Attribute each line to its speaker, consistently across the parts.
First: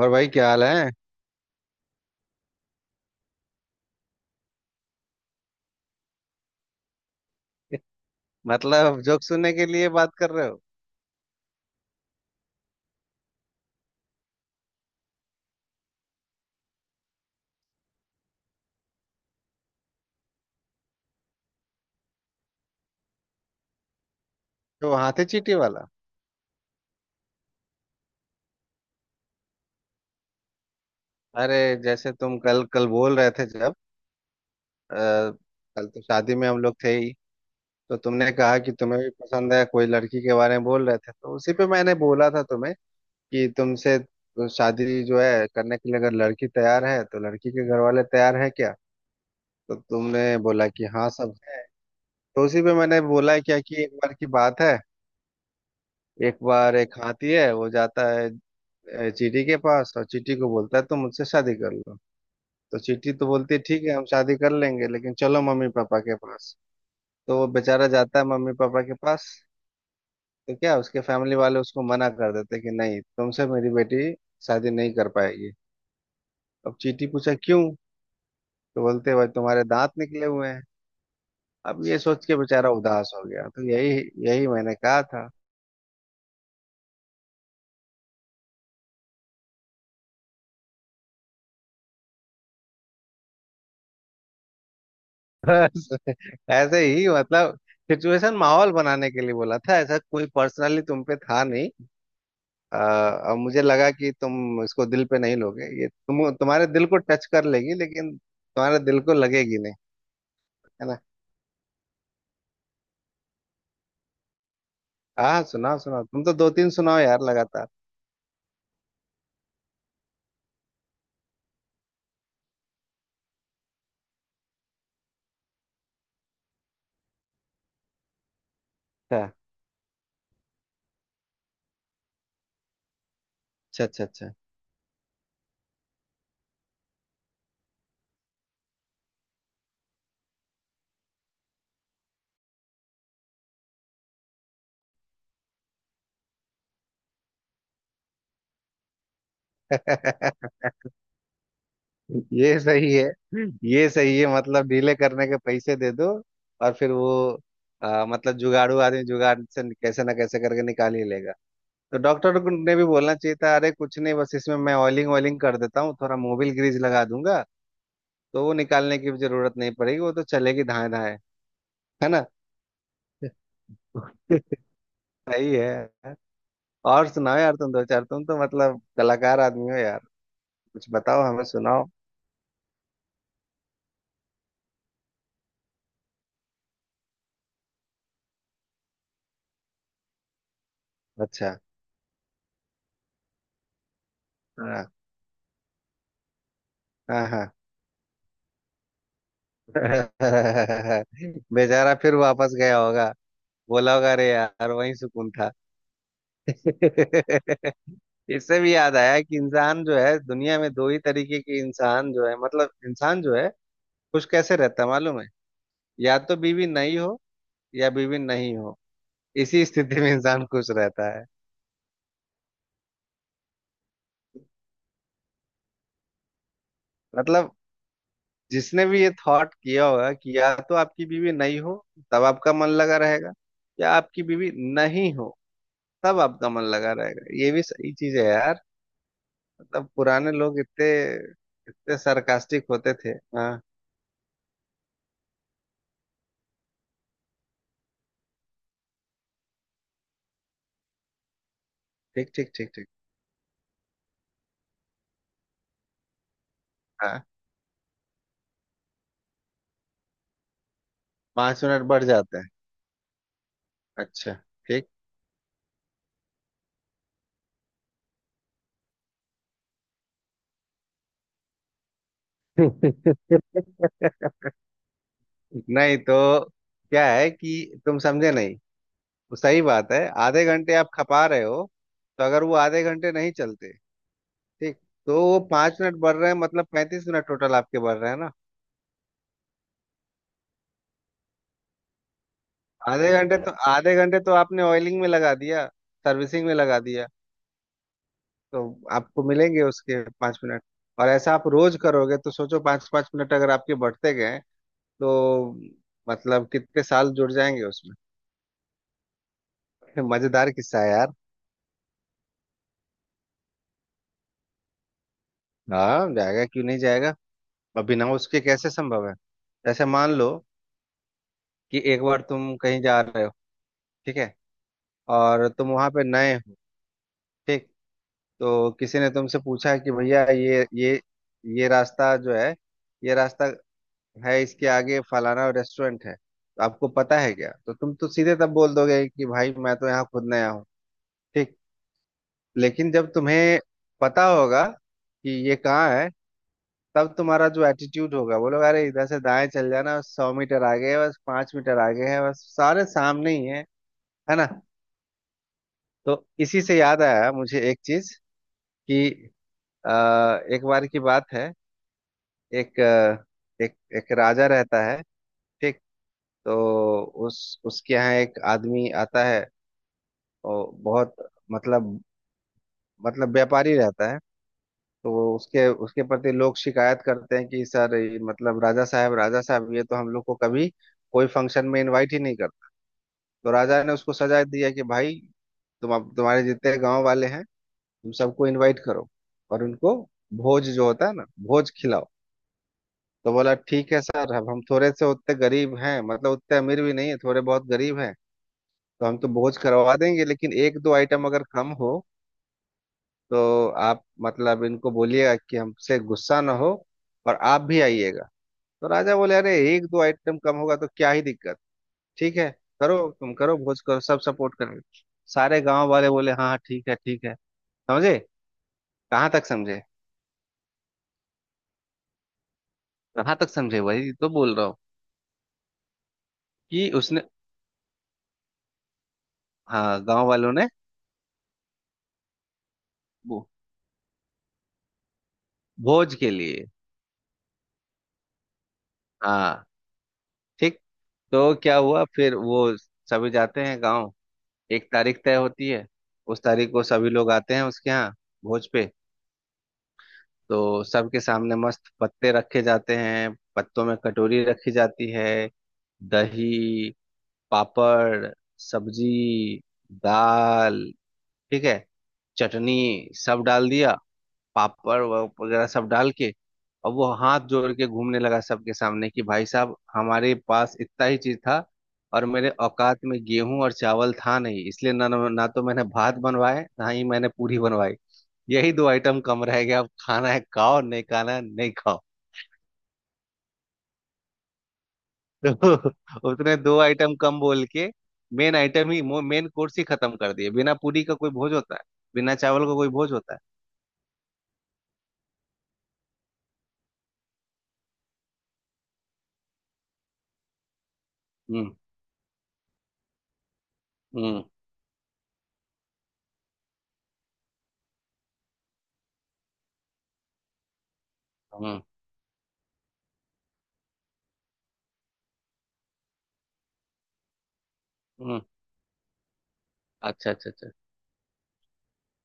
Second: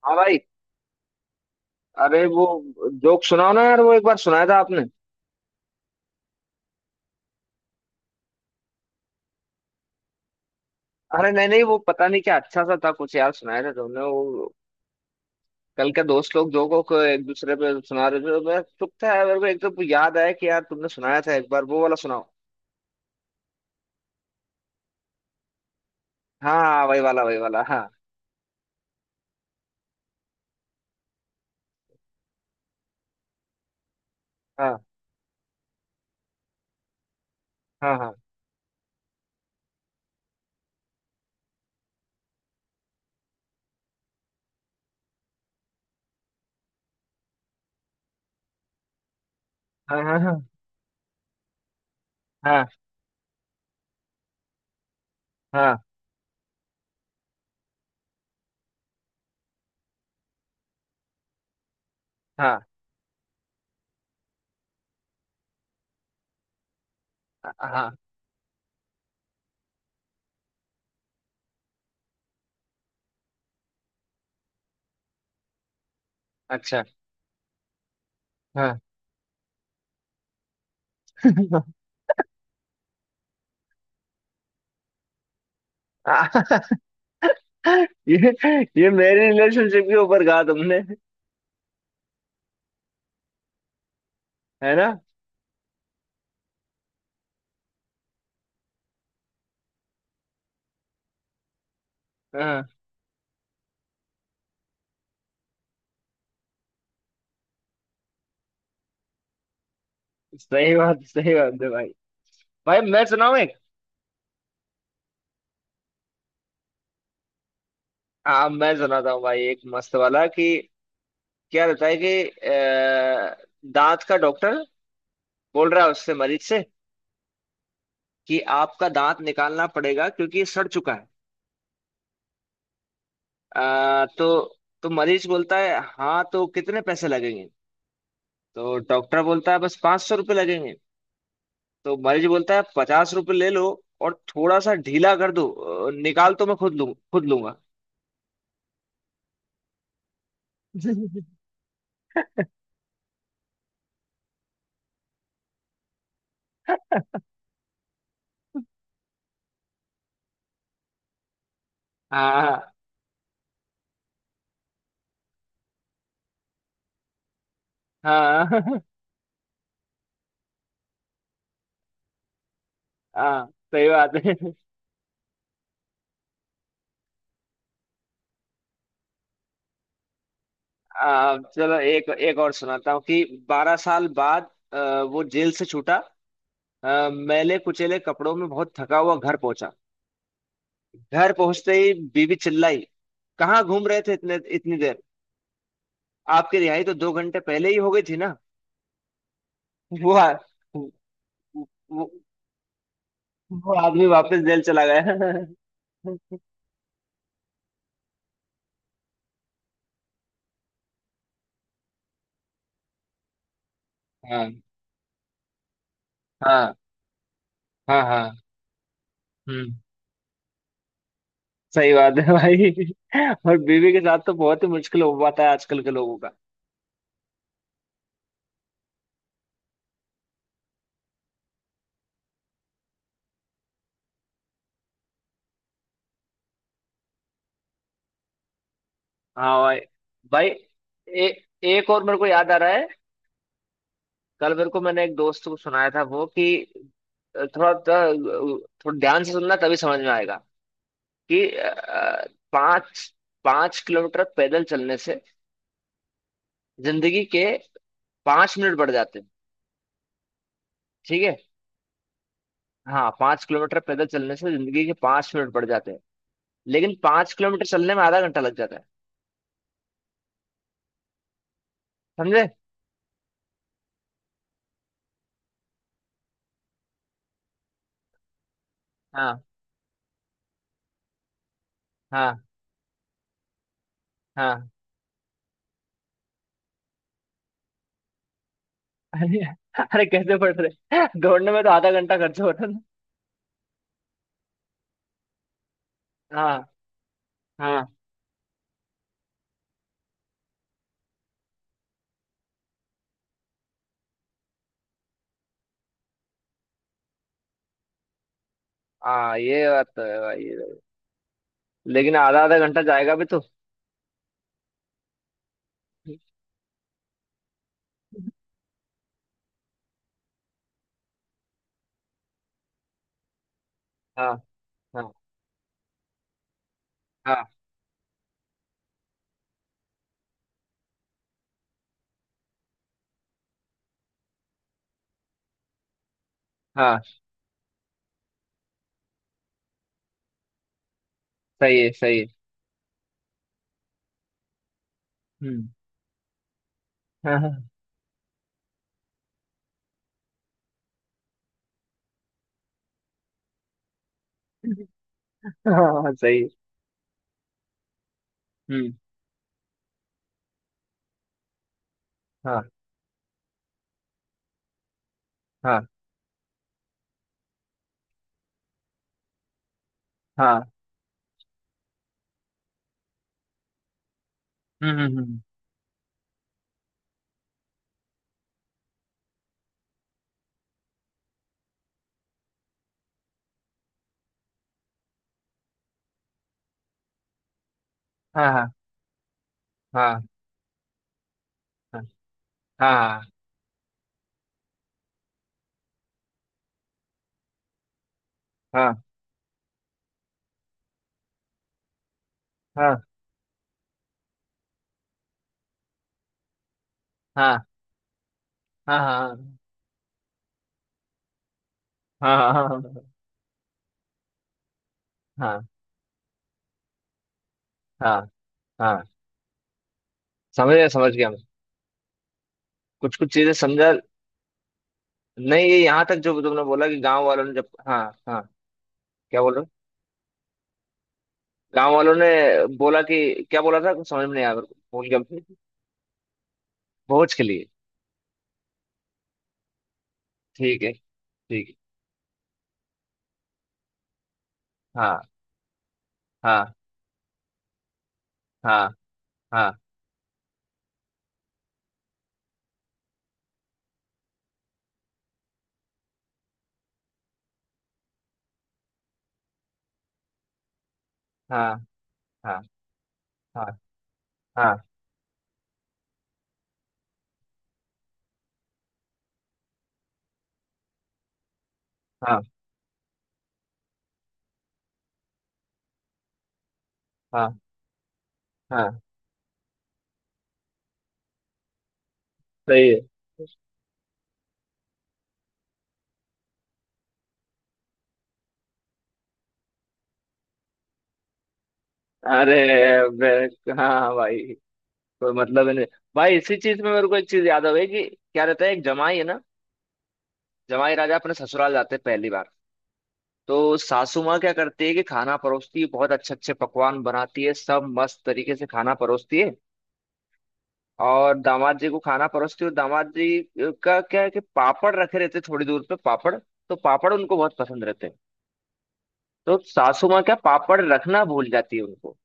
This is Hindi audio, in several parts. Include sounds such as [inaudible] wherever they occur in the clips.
Speaker 1: और
Speaker 2: हाँ
Speaker 1: भाई
Speaker 2: भाई।
Speaker 1: क्या हाल है।
Speaker 2: अरे वो, जोक सुनाओ ना यार, वो एक बार सुनाया था आपने।
Speaker 1: मतलब जोक सुनने के लिए बात कर रहे हो?
Speaker 2: अरे नहीं नहीं, वो पता नहीं क्या अच्छा सा था कुछ यार, सुनाया था तुमने वो। कल के दोस्त लोग जोकों को एक दूसरे पे सुना रहे थे तो मैं चुप था यार, मेरे को एकदम याद आया कि यार तुमने सुनाया था एक बार, वो वाला सुनाओ।
Speaker 1: तो हाथे चींटी वाला।
Speaker 2: हाँ हाँ हाँ, वही वाला हाँ
Speaker 1: अरे, जैसे तुम कल कल बोल रहे थे जब,
Speaker 2: हाँ
Speaker 1: आ, कल तो शादी में हम लोग थे ही। तो
Speaker 2: हाँ
Speaker 1: तुमने कहा कि तुम्हें भी पसंद है, कोई लड़की के बारे में बोल रहे थे। तो उसी पे मैंने बोला था तुम्हें कि तुमसे शादी जो है करने के लिए अगर लड़की तैयार है तो लड़की के घर वाले तैयार है क्या? तो
Speaker 2: हाँ। हाँ हाँ
Speaker 1: तुमने
Speaker 2: हाँ
Speaker 1: बोला कि हाँ, सब है। तो उसी पे मैंने बोला क्या कि एक बार की बात है,
Speaker 2: हाँ
Speaker 1: एक बार एक हाथी है, वो जाता है चीटी के पास और चीटी को बोलता है तुम मुझसे शादी कर लो।
Speaker 2: हाँ
Speaker 1: तो चीटी तो बोलती है ठीक है, हम शादी कर लेंगे लेकिन चलो मम्मी पापा के पास। तो वो
Speaker 2: हाँ
Speaker 1: बेचारा
Speaker 2: हाँ,
Speaker 1: जाता है मम्मी पापा के पास। तो क्या, उसके फैमिली वाले उसको मना कर देते हैं कि नहीं, तुमसे मेरी बेटी शादी नहीं कर पाएगी। अब
Speaker 2: अच्छा।
Speaker 1: चीटी पूछा क्यों?
Speaker 2: हाँ।
Speaker 1: तो बोलते भाई तुम्हारे दांत निकले हुए हैं।
Speaker 2: [laughs]
Speaker 1: अब ये सोच के बेचारा उदास हो गया। तो यही यही मैंने कहा था।
Speaker 2: ये ये मेरी रिलेशनशिप के ऊपर कहा तुमने, है ना।
Speaker 1: [laughs] बस, ऐसे ही, मतलब सिचुएशन माहौल बनाने के लिए बोला था। ऐसा कोई पर्सनली तुम पे था नहीं।
Speaker 2: हाँ।
Speaker 1: आ, अब मुझे लगा कि तुम इसको दिल पे नहीं लोगे, ये तुम्हारे दिल को टच कर लेगी लेकिन तुम्हारे दिल को लगेगी नहीं।
Speaker 2: सही
Speaker 1: है ना।
Speaker 2: बात, सही बात है भाई। भाई मैं सुनाऊँ एक?
Speaker 1: हाँ, सुनाओ सुनाओ, तुम तो दो तीन सुनाओ यार लगातार।
Speaker 2: हाँ मैं सुनाता हूँ भाई, एक मस्त वाला। कि क्या रहता है कि दांत का डॉक्टर बोल रहा है उससे, मरीज से, कि आपका दांत
Speaker 1: अच्छा,
Speaker 2: निकालना पड़ेगा क्योंकि ये सड़ चुका है।
Speaker 1: अच्छा, अच्छा, अच्छा।
Speaker 2: तो मरीज बोलता है, हाँ तो कितने पैसे लगेंगे। तो डॉक्टर बोलता है बस 500 रुपये लगेंगे। तो मरीज बोलता है 50 रुपये ले लो और थोड़ा सा ढीला कर दो। निकाल तो मैं खुद लूँ, खुद लूंगा।
Speaker 1: [laughs]
Speaker 2: [laughs]
Speaker 1: ये सही है। ये सही है, मतलब डीले करने के पैसे दे दो। और फिर वो मतलब जुगाड़ू आदमी जुगाड़ से कैसे ना कैसे करके निकाल ही लेगा। तो
Speaker 2: हाँ
Speaker 1: ने भी बोलना चाहिए था अरे कुछ नहीं, बस इसमें मैं ऑयलिंग ऑयलिंग कर देता हूँ, थोड़ा मोबिल ग्रीज लगा दूंगा। तो वो
Speaker 2: हाँ
Speaker 1: निकालने की भी जरूरत नहीं पड़ेगी, वो तो चलेगी धाए धाए। है ना।
Speaker 2: हाँ, सही बात है।
Speaker 1: [laughs] सही है। और सुनाओ यार, तुम दो चार, तुम तो मतलब कलाकार आदमी हो यार। कुछ बताओ, हमें
Speaker 2: चलो
Speaker 1: सुनाओ।
Speaker 2: एक एक और सुनाता हूँ। कि 12 साल बाद वो जेल से छूटा, मैले कुचेले कपड़ों में बहुत थका हुआ घर पहुंचा। घर
Speaker 1: अच्छा।
Speaker 2: पहुंचते ही बीवी चिल्लाई, कहाँ घूम रहे थे इतने इतनी
Speaker 1: हाँ,
Speaker 2: देर। आपकी रिहाई तो दो
Speaker 1: हाँ,
Speaker 2: घंटे
Speaker 1: हाँ।
Speaker 2: पहले ही हो गई थी ना। वो आ,
Speaker 1: [laughs]
Speaker 2: वो,
Speaker 1: बेचारा
Speaker 2: वो
Speaker 1: फिर वापस गया होगा।
Speaker 2: वो
Speaker 1: बोला
Speaker 2: आदमी
Speaker 1: होगा अरे
Speaker 2: वापस जेल
Speaker 1: यार,
Speaker 2: चला
Speaker 1: वही
Speaker 2: गया।
Speaker 1: सुकून था। [laughs] इससे भी याद आया कि इंसान जो है दुनिया में दो ही तरीके के इंसान जो है, मतलब इंसान जो है खुश
Speaker 2: हाँ
Speaker 1: कैसे रहता है मालूम है? या तो बीवी
Speaker 2: हाँ
Speaker 1: नहीं हो, या
Speaker 2: हाँ
Speaker 1: बीवी
Speaker 2: हाँ।
Speaker 1: नहीं हो, इसी
Speaker 2: हम्म।
Speaker 1: स्थिति में इंसान खुश रहता है।
Speaker 2: सही बात है भाई। और बीवी के साथ तो बहुत ही मुश्किल हो पाता है आजकल के लोगों।
Speaker 1: मतलब जिसने भी ये थॉट किया होगा कि या तो आपकी बीवी नहीं हो तब आपका मन लगा रहेगा, या आपकी बीवी नहीं हो तब आपका मन लगा रहेगा, ये भी सही चीज है यार।
Speaker 2: हाँ भाई।
Speaker 1: मतलब पुराने
Speaker 2: भाई
Speaker 1: लोग इतने,
Speaker 2: एक
Speaker 1: इतने
Speaker 2: और मेरे को याद आ
Speaker 1: सरकास्टिक
Speaker 2: रहा है।
Speaker 1: होते थे। हाँ।
Speaker 2: कल मेरे को मैंने एक दोस्त को सुनाया था वो। कि थोड़ा थोड़ा थोड़ा ध्यान से सुनना तभी समझ में आएगा। कि
Speaker 1: ठीक, ठीक, ठीक, ठीक।
Speaker 2: पाँच पाँच किलोमीटर पैदल चलने से जिंदगी
Speaker 1: हाँ,
Speaker 2: के 5 मिनट बढ़ जाते हैं। ठीक है।
Speaker 1: पांच मिनट बढ़ जाते हैं।
Speaker 2: हाँ 5 किलोमीटर पैदल
Speaker 1: अच्छा।
Speaker 2: चलने से जिंदगी
Speaker 1: ठीक।
Speaker 2: के पाँच मिनट बढ़ जाते हैं। लेकिन 5 किलोमीटर चलने में आधा घंटा लग जाता है, समझे?
Speaker 1: [laughs] नहीं तो, क्या है कि तुम समझे नहीं। वो
Speaker 2: हाँ
Speaker 1: सही बात है, आधे घंटे आप खपा रहे हो। तो
Speaker 2: हाँ
Speaker 1: अगर वो आधे घंटे नहीं चलते,
Speaker 2: हाँ।
Speaker 1: ठीक, तो वो पांच मिनट बढ़ रहे हैं, मतलब पैंतीस मिनट टोटल आपके बढ़ रहे हैं ना।
Speaker 2: [laughs] अरे, अरे कैसे पढ़ रहे [laughs] दौड़ने में तो आधा घंटा खर्च होता है ना।
Speaker 1: आधे घंटे तो, आधे घंटे तो आपने ऑयलिंग में लगा दिया, सर्विसिंग में
Speaker 2: हाँ
Speaker 1: लगा दिया।
Speaker 2: हाँ
Speaker 1: तो आपको मिलेंगे उसके पांच मिनट। और ऐसा आप रोज करोगे तो सोचो, पांच पांच मिनट अगर आपके बढ़ते गए तो मतलब कितने साल जुड़ जाएंगे उसमें।
Speaker 2: हाँ, ये बात तो
Speaker 1: [laughs]
Speaker 2: है भाई,
Speaker 1: मजेदार
Speaker 2: ये बात।
Speaker 1: किस्सा है यार।
Speaker 2: लेकिन आधा आधा घंटा जाएगा भी तो।
Speaker 1: हाँ जाएगा, क्यों नहीं जाएगा। अब बिना उसके कैसे संभव है। जैसे मान लो कि एक बार तुम कहीं जा रहे हो, ठीक
Speaker 2: हाँ
Speaker 1: है,
Speaker 2: हाँ
Speaker 1: और तुम वहां पे नए हो,
Speaker 2: हाँ
Speaker 1: ठीक। तो किसी ने तुमसे पूछा कि भैया ये ये रास्ता जो है, ये रास्ता है, इसके आगे फलाना रेस्टोरेंट है तो आपको
Speaker 2: हाँ।
Speaker 1: पता है क्या? तो तुम तो सीधे तब बोल दोगे कि भाई मैं तो यहाँ खुद नया हूँ। ठीक।
Speaker 2: सही है, सही है।
Speaker 1: लेकिन जब तुम्हें पता होगा कि ये
Speaker 2: हम्म।
Speaker 1: कहाँ है, तब
Speaker 2: हाँ
Speaker 1: तुम्हारा जो
Speaker 2: हाँ
Speaker 1: एटीट्यूड होगा, बोलोगे अरे इधर से दाएं चल जाना, सौ मीटर आगे है बस, पांच मीटर आगे है बस, सारे सामने ही है। है ना।
Speaker 2: हाँ,
Speaker 1: तो
Speaker 2: सही है।
Speaker 1: इसी से याद आया मुझे एक चीज
Speaker 2: हम्म।
Speaker 1: कि अ, एक बार की बात है,
Speaker 2: हाँ
Speaker 1: एक अ, एक एक राजा रहता है, ठीक।
Speaker 2: हाँ
Speaker 1: तो उस उसके यहाँ एक आदमी आता है, और
Speaker 2: हाँ।
Speaker 1: बहुत, मतलब, व्यापारी रहता है।
Speaker 2: हम्म
Speaker 1: तो
Speaker 2: हम्म
Speaker 1: वो
Speaker 2: हम्म,
Speaker 1: उसके उसके प्रति लोग शिकायत करते हैं कि सर ये, मतलब राजा साहब, राजा साहब ये तो हम लोग को कभी कोई फंक्शन में इनवाइट ही नहीं करता। तो राजा ने उसको सजा दिया कि भाई तुम, अब तुम्हारे जितने गांव वाले हैं तुम सबको
Speaker 2: हाँ हाँ
Speaker 1: इनवाइट करो, और उनको
Speaker 2: हाँ
Speaker 1: भोज जो होता है ना, भोज खिलाओ।
Speaker 2: हाँ
Speaker 1: तो बोला ठीक है सर, अब हम थोड़े से उतने गरीब हैं, मतलब उतने अमीर भी नहीं है, थोड़े बहुत गरीब हैं।
Speaker 2: हाँ
Speaker 1: तो हम तो भोज करवा देंगे लेकिन एक दो आइटम अगर कम हो
Speaker 2: हाँ
Speaker 1: तो आप मतलब इनको बोलिएगा कि हमसे गुस्सा ना हो, और
Speaker 2: हाँ
Speaker 1: आप भी आइएगा। तो
Speaker 2: हाँ
Speaker 1: राजा बोले अरे
Speaker 2: हाँ
Speaker 1: एक दो आइटम कम होगा तो क्या ही दिक्कत।
Speaker 2: हाँ
Speaker 1: ठीक है,
Speaker 2: हाँ
Speaker 1: करो
Speaker 2: हाँ
Speaker 1: तुम, करो भोज, करो, सब सपोर्ट करेंगे।
Speaker 2: हाँ
Speaker 1: सारे
Speaker 2: हाँ
Speaker 1: गांव वाले बोले हाँ हाँ, ठीक है ठीक है। समझे?
Speaker 2: हाँ, हाँ,
Speaker 1: कहाँ तक समझे?
Speaker 2: समझ गया मैं। कुछ कुछ
Speaker 1: कहाँ तक
Speaker 2: चीजें
Speaker 1: समझे
Speaker 2: समझा।
Speaker 1: वही तो बोल रहा हूँ
Speaker 2: नहीं, ये यहाँ तक जो तुमने बोला
Speaker 1: कि
Speaker 2: कि
Speaker 1: उसने,
Speaker 2: गांव वालों ने जब हाँ, हाँ। क्या बोल रहे हो?
Speaker 1: हाँ, गांव वालों ने,
Speaker 2: गांव वालों ने बोला कि
Speaker 1: भो-
Speaker 2: क्या बोला था, कुछ समझ में नहीं आया मेरे को, भूल गया।
Speaker 1: भोज के लिए,
Speaker 2: भोज के लिए?
Speaker 1: हाँ, ठीक।
Speaker 2: ठीक है।
Speaker 1: तो
Speaker 2: ठीक है।
Speaker 1: क्या हुआ फिर वो, सभी जाते हैं गांव, एक
Speaker 2: हाँ
Speaker 1: तारीख तय होती है, उस तारीख
Speaker 2: हाँ
Speaker 1: को सभी लोग आते हैं उसके यहाँ, भोज
Speaker 2: हाँ
Speaker 1: पे।
Speaker 2: हाँ
Speaker 1: तो सबके सामने मस्त पत्ते रखे जाते हैं, पत्तों में कटोरी रखी जाती है, दही, पापड़, सब्जी, दाल, ठीक
Speaker 2: हाँ
Speaker 1: है,
Speaker 2: हाँ
Speaker 1: चटनी, सब
Speaker 2: हाँ
Speaker 1: डाल दिया,
Speaker 2: हाँ
Speaker 1: वगैरह सब डाल के। और वो हाथ जोड़ के घूमने लगा सबके सामने कि भाई साहब, हमारे पास इतना ही चीज था, और
Speaker 2: हाँ
Speaker 1: मेरे औकात में गेहूं और चावल था नहीं, इसलिए ना ना तो मैंने भात बनवाए ना ही मैंने
Speaker 2: हाँ
Speaker 1: पूरी बनवाई। यही दो
Speaker 2: हाँ।
Speaker 1: आइटम कम रह गया, अब खाना है खाओ, नहीं खाना है नहीं खाओ।
Speaker 2: सही है।
Speaker 1: तो [laughs] उसने दो आइटम कम बोल के मेन आइटम ही, मेन कोर्स ही खत्म कर दिए। बिना पूरी का कोई भोज होता है? बिना
Speaker 2: अरे
Speaker 1: चावल का कोई भोज होता है?
Speaker 2: हाँ भाई, कोई मतलब ही नहीं। भाई इसी चीज में मेरे को एक चीज याद आ गई, कि क्या रहता है, एक जमाई है ना, जमाई राजा अपने ससुराल
Speaker 1: हम्म,
Speaker 2: जाते हैं पहली बार। तो सासू माँ
Speaker 1: हम्म,
Speaker 2: क्या करती है कि खाना परोसती है, बहुत अच्छे अच्छे पकवान बनाती है, सब मस्त तरीके से खाना परोसती है। और दामाद
Speaker 1: हम्म,
Speaker 2: जी को खाना परोसती हूँ, दामाद जी का क्या है कि पापड़ रखे रहते थोड़ी दूर पे, पापड़ तो पापड़ उनको बहुत पसंद रहते हैं।
Speaker 1: हम्म।
Speaker 2: तो सासू माँ
Speaker 1: अच्छा,
Speaker 2: क्या,
Speaker 1: अच्छा, अच्छा।
Speaker 2: पापड़ रखना भूल जाती है उनको।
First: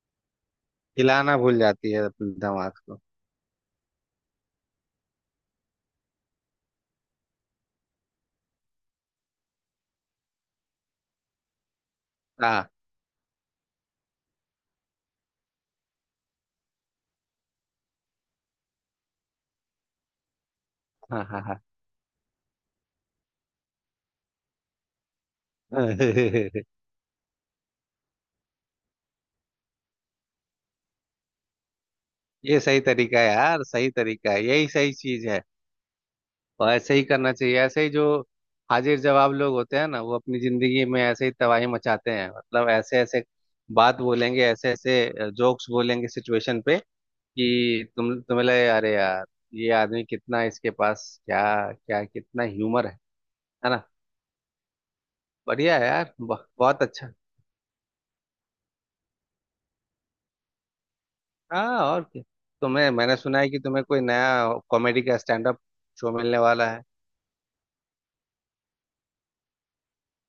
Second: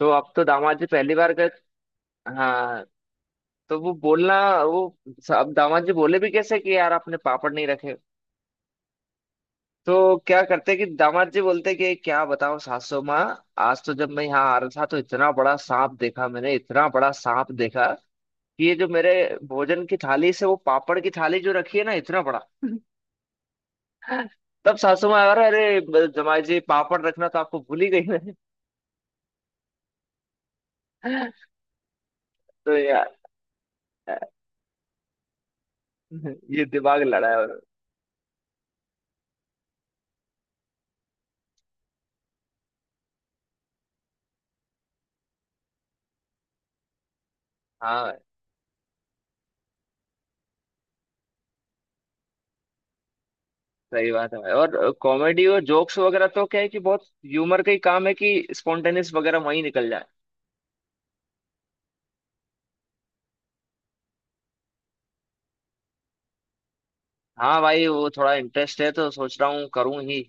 Speaker 2: तो अब तो दामाद जी पहली बार
Speaker 1: हिलाना
Speaker 2: गए।
Speaker 1: भूल जाती है अपने दिमाग
Speaker 2: हाँ।
Speaker 1: को।
Speaker 2: तो वो बोलना वो अब दामाद जी बोले भी कैसे कि यार आपने पापड़ नहीं रखे। तो क्या करते कि दामाद जी बोलते कि क्या बताओ
Speaker 1: हाँ,
Speaker 2: सासू माँ, आज तो जब मैं यहाँ आ रहा था तो इतना बड़ा सांप देखा मैंने, इतना बड़ा सांप देखा, कि ये जो मेरे भोजन की थाली से वो पापड़ की
Speaker 1: हाँ,
Speaker 2: थाली
Speaker 1: हाँ,
Speaker 2: जो
Speaker 1: हाँ।
Speaker 2: रखी है ना, इतना बड़ा। तब सासू माँ, और अरे जमाई जी
Speaker 1: [laughs]
Speaker 2: पापड़ रखना तो आपको भूल ही गई मैं। [laughs]
Speaker 1: ये
Speaker 2: तो
Speaker 1: सही
Speaker 2: यार
Speaker 1: तरीका है यार, सही तरीका है, यही सही चीज है।
Speaker 2: ये
Speaker 1: और ऐसे
Speaker 2: दिमाग
Speaker 1: ही
Speaker 2: लड़ा
Speaker 1: करना
Speaker 2: है
Speaker 1: चाहिए,
Speaker 2: और।
Speaker 1: ऐसे ही जो हाजिर जवाब लोग होते हैं ना वो अपनी जिंदगी में ऐसे ही तबाही मचाते हैं, मतलब ऐसे ऐसे बात बोलेंगे, ऐसे ऐसे जोक्स बोलेंगे सिचुएशन पे कि
Speaker 2: हाँ
Speaker 1: तुम्हें लगे अरे यार ये आदमी कितना, इसके पास क्या, क्या कितना ह्यूमर है। है ना।
Speaker 2: सही बात है भाई। और कॉमेडी और
Speaker 1: बढ़िया है
Speaker 2: जोक्स
Speaker 1: यार,
Speaker 2: वगैरह तो क्या है कि
Speaker 1: बहुत
Speaker 2: बहुत
Speaker 1: अच्छा।
Speaker 2: ह्यूमर का ही काम है कि स्पॉन्टेनियस वगैरह वहीं निकल जाए।
Speaker 1: हाँ और क्या। तुम्हें मैंने सुना है कि तुम्हें कोई नया कॉमेडी का स्टैंड अप शो मिलने वाला है।
Speaker 2: हाँ भाई, वो थोड़ा इंटरेस्ट है तो सोच रहा हूँ करूँ ही।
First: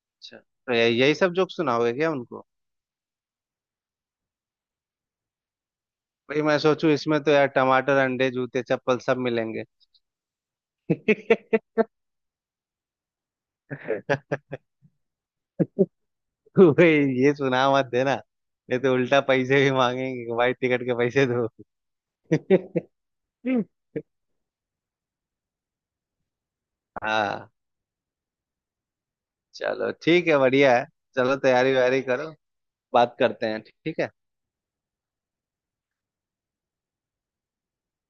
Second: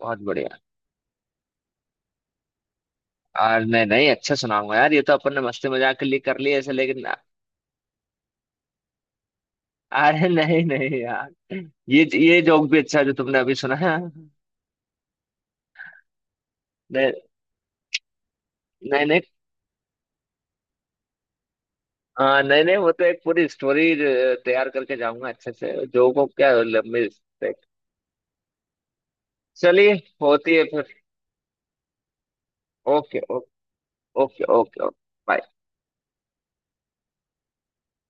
Speaker 2: बहुत
Speaker 1: अच्छा,
Speaker 2: बढ़िया।
Speaker 1: तो यही सब जोक सुनाओगे क्या उनको?
Speaker 2: और नहीं नहीं, अच्छा सुनाऊंगा यार, ये तो अपन ने मस्ती मजाक के लिए कर
Speaker 1: भाई मैं
Speaker 2: लिया ऐसे,
Speaker 1: सोचूं
Speaker 2: लेकिन।
Speaker 1: इसमें तो यार टमाटर अंडे जूते चप्पल सब मिलेंगे।
Speaker 2: अरे नहीं नहीं यार,
Speaker 1: [laughs]
Speaker 2: ये जोक भी अच्छा है जो तुमने अभी सुना है।
Speaker 1: तू भाई,
Speaker 2: नहीं
Speaker 1: ये सुना मत देना, नहीं तो
Speaker 2: नहीं नहीं।
Speaker 1: उल्टा पैसे भी मांगेंगे कि भाई टिकट के पैसे दो।
Speaker 2: हाँ नहीं नहीं,
Speaker 1: [laughs]
Speaker 2: वो तो एक पूरी स्टोरी तैयार करके जाऊंगा अच्छे से, जो को क्या लंबी।
Speaker 1: हाँ चलो,
Speaker 2: चलिए
Speaker 1: ठीक है,
Speaker 2: होती है
Speaker 1: बढ़िया है।
Speaker 2: फिर।
Speaker 1: चलो तैयारी वैयारी करो, बात
Speaker 2: ओके ओके
Speaker 1: करते हैं, ठीक है।
Speaker 2: Okay okay okay.